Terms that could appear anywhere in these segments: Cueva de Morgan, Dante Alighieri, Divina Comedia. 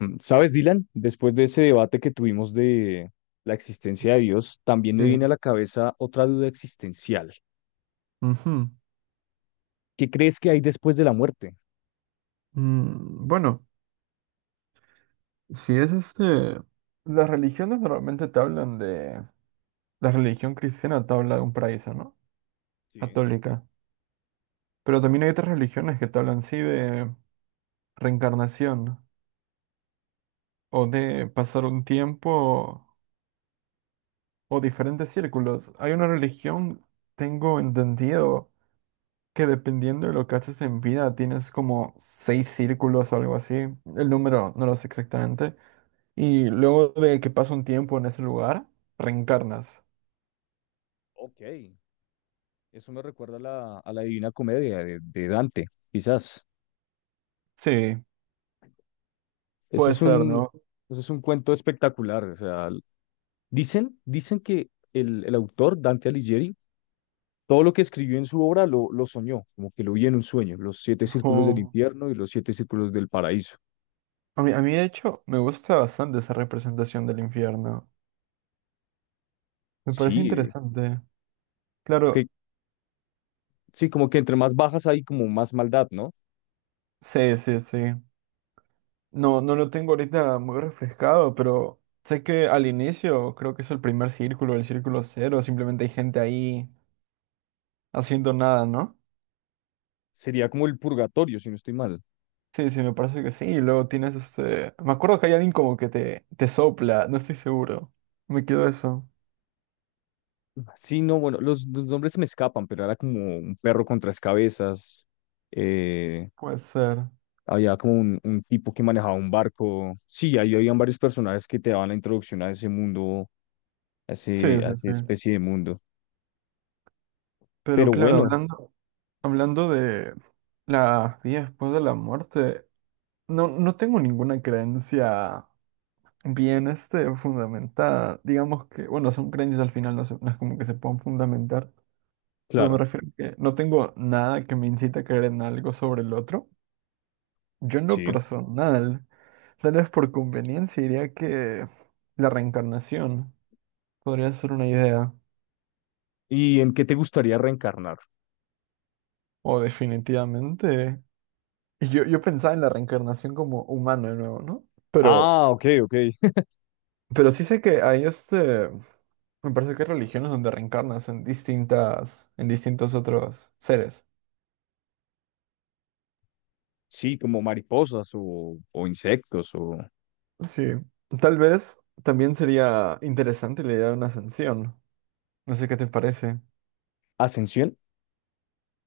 ¿Sabes, Dylan? Después de ese debate que tuvimos de la existencia de Dios, también me viene a Sí. la cabeza otra duda existencial. Ujú. ¿Qué crees que hay después de la muerte? Bueno, si es las religiones normalmente te hablan de... La religión cristiana te habla de un paraíso, ¿no? Sí, Católica. Pero también hay otras religiones que te hablan, sí, de reencarnación, o de pasar un tiempo o diferentes círculos. Hay una religión, tengo entendido, que dependiendo de lo que haces en vida, tienes como seis círculos o algo así. El número no lo sé exactamente. Y luego de que pasa un tiempo en ese lugar, reencarnas. ok. Eso me recuerda a la Divina Comedia de Dante, quizás. Sí, Ese puede es ser, un, ¿no? Ese es un cuento espectacular. O sea, dicen que el autor, Dante Alighieri, todo lo que escribió en su obra lo soñó, como que lo vi en un sueño, los siete círculos del O- infierno y los siete círculos del paraíso. a mí, de hecho, me gusta bastante esa representación del infierno. Me parece Sí, interesante. porque. Claro, Sí, como que entre más bajas hay como más maldad, ¿no? sí, sí, sí. No, no lo tengo ahorita muy refrescado, pero sé que al inicio creo que es el primer círculo, el círculo cero. Simplemente hay gente ahí haciendo nada, ¿no? Sería como el purgatorio, si no estoy mal. Sí, sí, me parece que sí. Y luego tienes me acuerdo que hay alguien como que te sopla, no estoy seguro. Me quedo eso. Sí, no, bueno, los nombres se me escapan, pero era como un perro con tres cabezas. eh, Puede ser. Había como un tipo que manejaba un barco. Sí, ahí habían varios personajes que te daban la introducción a ese mundo, Sí, a sí, esa sí. especie de mundo. Pero Pero claro, bueno, hablando de la vida después de la muerte, no, no tengo ninguna creencia bien fundamentada. Digamos que, bueno, son creencias al final, no, no es como que se puedan fundamentar, pero me claro, refiero a que no tengo nada que me incite a creer en algo sobre el otro. Yo en lo sí. personal, tal vez por conveniencia, diría que la reencarnación podría ser una idea, ¿Y en qué te gustaría reencarnar? o definitivamente. Yo pensaba en la reencarnación como humano de nuevo, ¿no? Pero, Ah, ok, ok. pero sí sé que hay me parece que hay religiones donde reencarnas en en distintos otros seres. Sí, como mariposas o insectos o Sí. Tal vez también sería interesante la idea de una ascensión. No sé qué te parece. ascensión.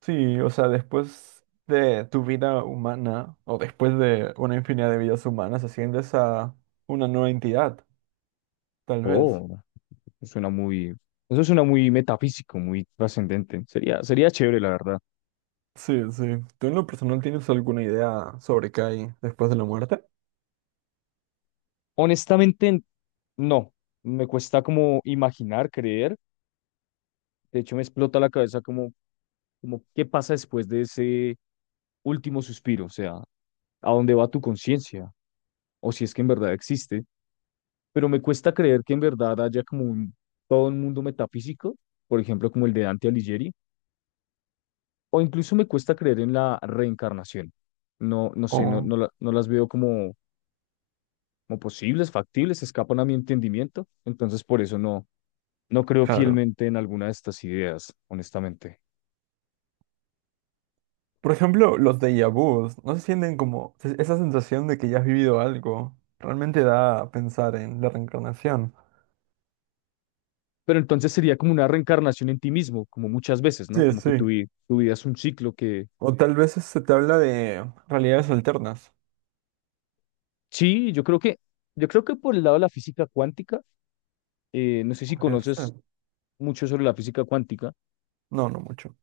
Sí, o sea, después de tu vida humana o después de una infinidad de vidas humanas, asciendes a una nueva entidad, tal vez. Oh. Suena muy, Eso suena muy metafísico, muy trascendente. Sería, sería chévere, la verdad. Sí, sí. ¿Tú en lo personal tienes alguna idea sobre qué hay después de la muerte? Honestamente, no. Me cuesta como imaginar, creer. De hecho, me explota la cabeza como qué pasa después de ese último suspiro, o sea, a dónde va tu conciencia, o si es que en verdad existe. Pero me cuesta creer que en verdad haya todo un mundo metafísico, por ejemplo, como el de Dante Alighieri, o incluso me cuesta creer en la reencarnación. No, no sé, no, O, no, no las veo como posibles, factibles, escapan a mi entendimiento. Entonces, por eso no creo claro. fielmente en alguna de estas ideas, honestamente. Por ejemplo, los déjà vus, ¿no se sienten como esa sensación de que ya has vivido algo? Realmente da a pensar en la reencarnación. Pero entonces sería como una reencarnación en ti mismo, como muchas veces, ¿no? Sí, Como que sí. Tu vida es un ciclo que... O tal vez se te habla de realidades alternas. Sí, yo creo que por el lado de la física cuántica, no sé si Podría ser. conoces mucho sobre la física cuántica, No, no mucho.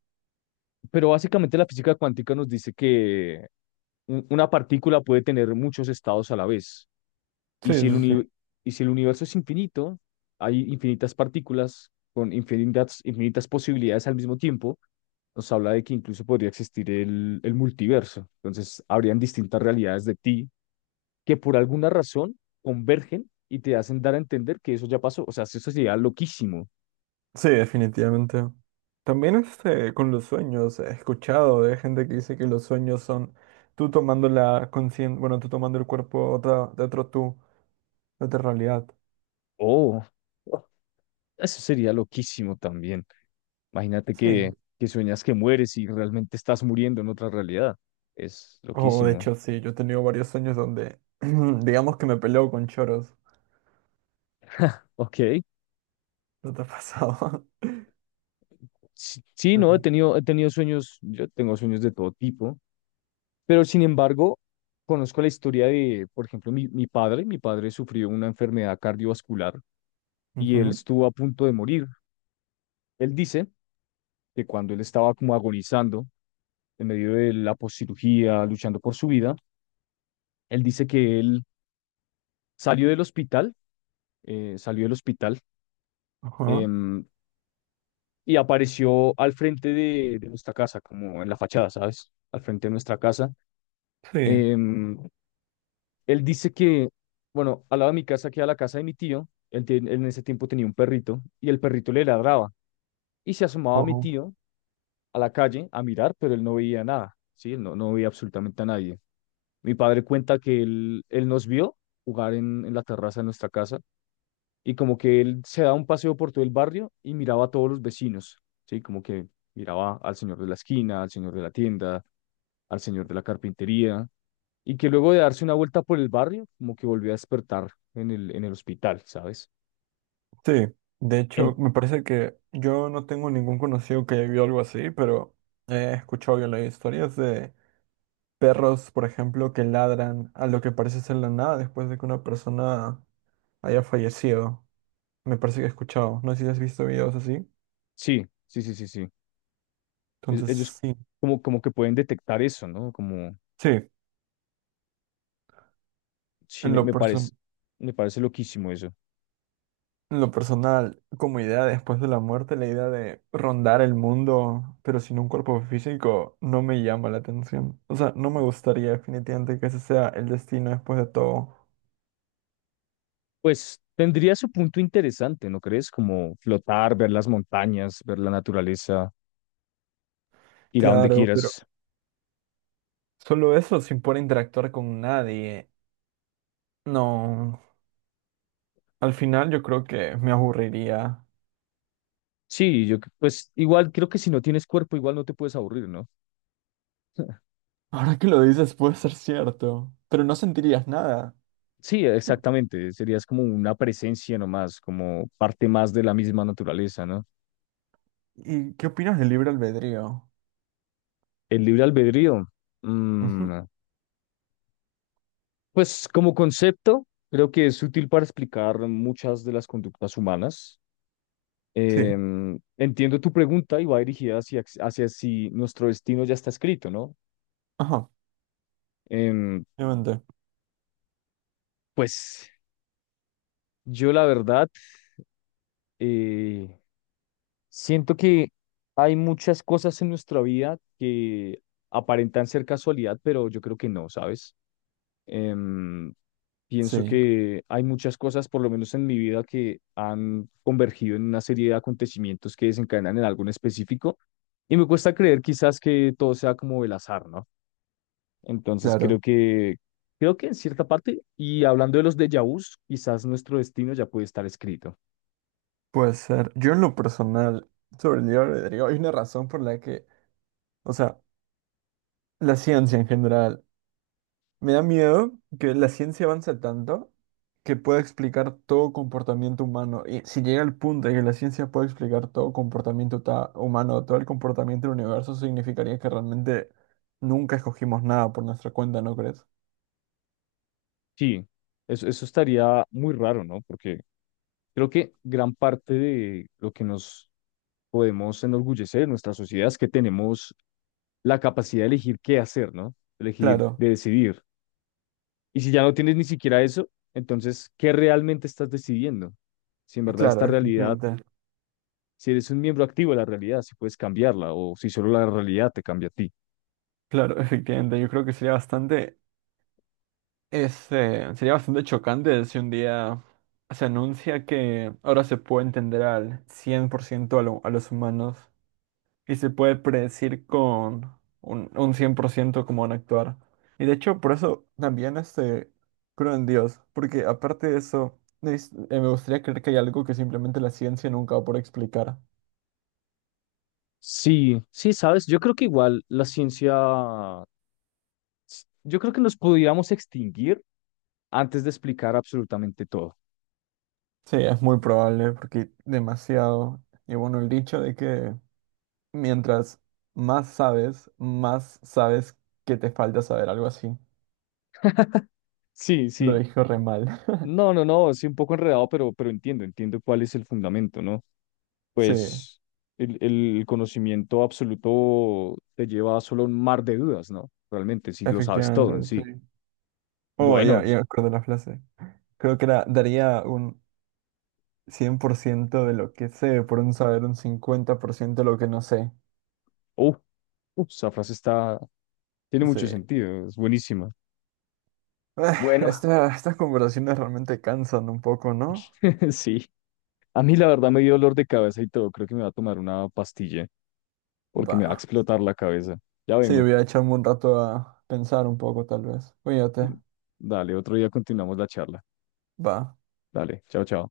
pero básicamente la física cuántica nos dice que una partícula puede tener muchos estados a la vez. Y Sí, si el sí, sí. uni- y si el universo es infinito, hay infinitas partículas con infinitas, infinitas posibilidades al mismo tiempo, nos habla de que incluso podría existir el multiverso. Entonces, habrían distintas realidades de ti que por alguna razón convergen y te hacen dar a entender que eso ya pasó. O sea, eso sería loquísimo. Sí, definitivamente. También con los sueños, he escuchado de gente que dice que los sueños son tú tomando la conciencia, bueno, tú tomando el cuerpo de de otro tú, de otra realidad. Oh, eso sería loquísimo también. Imagínate Sí. Que sueñas que mueres y realmente estás muriendo en otra realidad. Es O de loquísimo. hecho, sí, yo he tenido varios sueños donde, digamos que me peleo con choros. Ok. ¿No te ha pasado? Sí, sí, no, Pero... he tenido sueños, yo tengo sueños de todo tipo, pero sin embargo, conozco la historia de, por ejemplo, mi padre. Mi padre sufrió una enfermedad cardiovascular y él ujú, estuvo a punto de morir. Él dice que cuando él estaba como agonizando en medio de la poscirugía, luchando por su vida, él dice que él salió del hospital, salió del hospital, ajá, em, y apareció al frente de nuestra casa, como en la fachada, ¿sabes? Al frente de nuestra casa. sí. em, Él dice que, bueno, al lado de mi casa queda la casa de mi tío. Él en ese tiempo tenía un perrito y el perrito le ladraba y se asomaba a mi O- tío a la calle a mirar, pero él no veía nada, ¿sí? Él no veía absolutamente a nadie. Mi padre cuenta que él nos vio jugar en la terraza de nuestra casa y como que él se daba un paseo por todo el barrio y miraba a todos los vecinos, ¿sí? Como que miraba al señor de la esquina, al señor de la tienda, al señor de la carpintería y que luego de darse una vuelta por el barrio, como que volvió a despertar en en el hospital, ¿sabes? sí. De hecho, En, me parece que yo no tengo ningún conocido que haya vivido algo así, pero he escuchado yo las historias de perros, por ejemplo, que ladran a lo que parece ser la nada después de que una persona haya fallecido. Me parece que he escuchado. No sé si has visto videos así. sí, sí, sí, sí, sí. Entonces, Ellos sí. Como que pueden detectar eso, ¿no? Como, Sí, sí, en lo person- me parece loquísimo eso. en lo personal, como idea después de la muerte, la idea de rondar el mundo, pero sin un cuerpo físico, no me llama la atención. O sea, no me gustaría definitivamente que ese sea el destino después de todo. Pues tendría su punto interesante, ¿no crees? Como flotar, ver las montañas, ver la naturaleza, ir a donde Claro, pero quieras. solo eso sin poder interactuar con nadie. No. Al final yo creo que me aburriría. Sí, yo pues igual creo que si no tienes cuerpo, igual no te puedes aburrir, ¿no? Ahora que lo dices puede ser cierto, pero no sentirías nada. Sí, exactamente. Serías como una presencia nomás, como parte más de la misma naturaleza, ¿no? ¿Y qué opinas del libre albedrío? El libre albedrío. Ujú, mm, pues como concepto, creo que es útil para explicar muchas de las conductas humanas. sí. Entiendo tu pregunta y va dirigida hacia si nuestro destino ya está escrito, ¿no? Ajá, Em, obviamente. pues yo la verdad eh, siento que hay muchas cosas en nuestra vida que aparentan ser casualidad, pero yo creo que no, ¿sabes? Em, Pienso Sí, que hay muchas cosas, por lo menos en mi vida, que han convergido en una serie de acontecimientos que desencadenan en algo en específico. Y me cuesta creer quizás que todo sea como el azar, ¿no? Entonces claro. Creo que en cierta parte, y hablando de los déjà vus, quizás nuestro destino ya puede estar escrito. Puede ser. Yo en lo personal, sobre el libre albedrío, hay una razón por la que, o sea, la ciencia en general me da miedo, que la ciencia avance tanto que pueda explicar todo comportamiento humano. Y si llega el punto de que la ciencia pueda explicar todo comportamiento humano, todo el comportamiento del universo, significaría que realmente nunca escogimos nada por nuestra cuenta, ¿no crees? Sí, eso estaría muy raro, ¿no? Porque creo que gran parte de lo que nos podemos enorgullecer en nuestra sociedad es que tenemos la capacidad de elegir qué hacer, ¿no? Elegir, Claro, de decidir. Y si ya no tienes ni siquiera eso, entonces, ¿qué realmente estás decidiendo? Si en verdad claro, esta realidad, efectivamente. si eres un miembro activo de la realidad, si puedes cambiarla o si solo la realidad te cambia a ti. Claro, efectivamente. Yo creo que sería bastante, sería bastante chocante si un día se anuncia que ahora se puede entender al 100% a los humanos. Y se puede predecir con un 100% cómo van a actuar. Y de hecho, por eso también creo en Dios, porque aparte de eso, me gustaría creer que hay algo que simplemente la ciencia nunca va a poder explicar. Sí, sí, sabes, yo creo que igual la ciencia, yo creo que nos pudiéramos extinguir antes de explicar absolutamente todo. Sí, es muy probable, porque demasiado. Y bueno, el dicho de que mientras más sabes que te falta saber, algo así. Sí, Lo sí. dijo re mal. No, no, no, sí, un poco enredado, pero entiendo cuál es el fundamento, ¿no? Sí, Pues el, el conocimiento absoluto te lleva solo a un mar de dudas, ¿no? Realmente, si lo sabes todo en efectivamente, sí. sí. Oh, Bueno, ya, ya me acuerdo la frase. Creo que era, daría un 100% de lo que sé, por un saber un 50% de lo que no sé. uh, esa frase está, tiene Sí. mucho sentido, es buenísima. Ah, Bueno, estas conversaciones realmente cansan un poco, ¿no? sí. A mí la verdad me dio dolor de cabeza y todo. Creo que me va a tomar una pastilla porque me va a Va. explotar la cabeza. Ya Sí, vengo. voy a echarme un rato a pensar un poco, tal vez. Cuídate. Dale, otro día continuamos la charla. Va. Dale, chao, chao.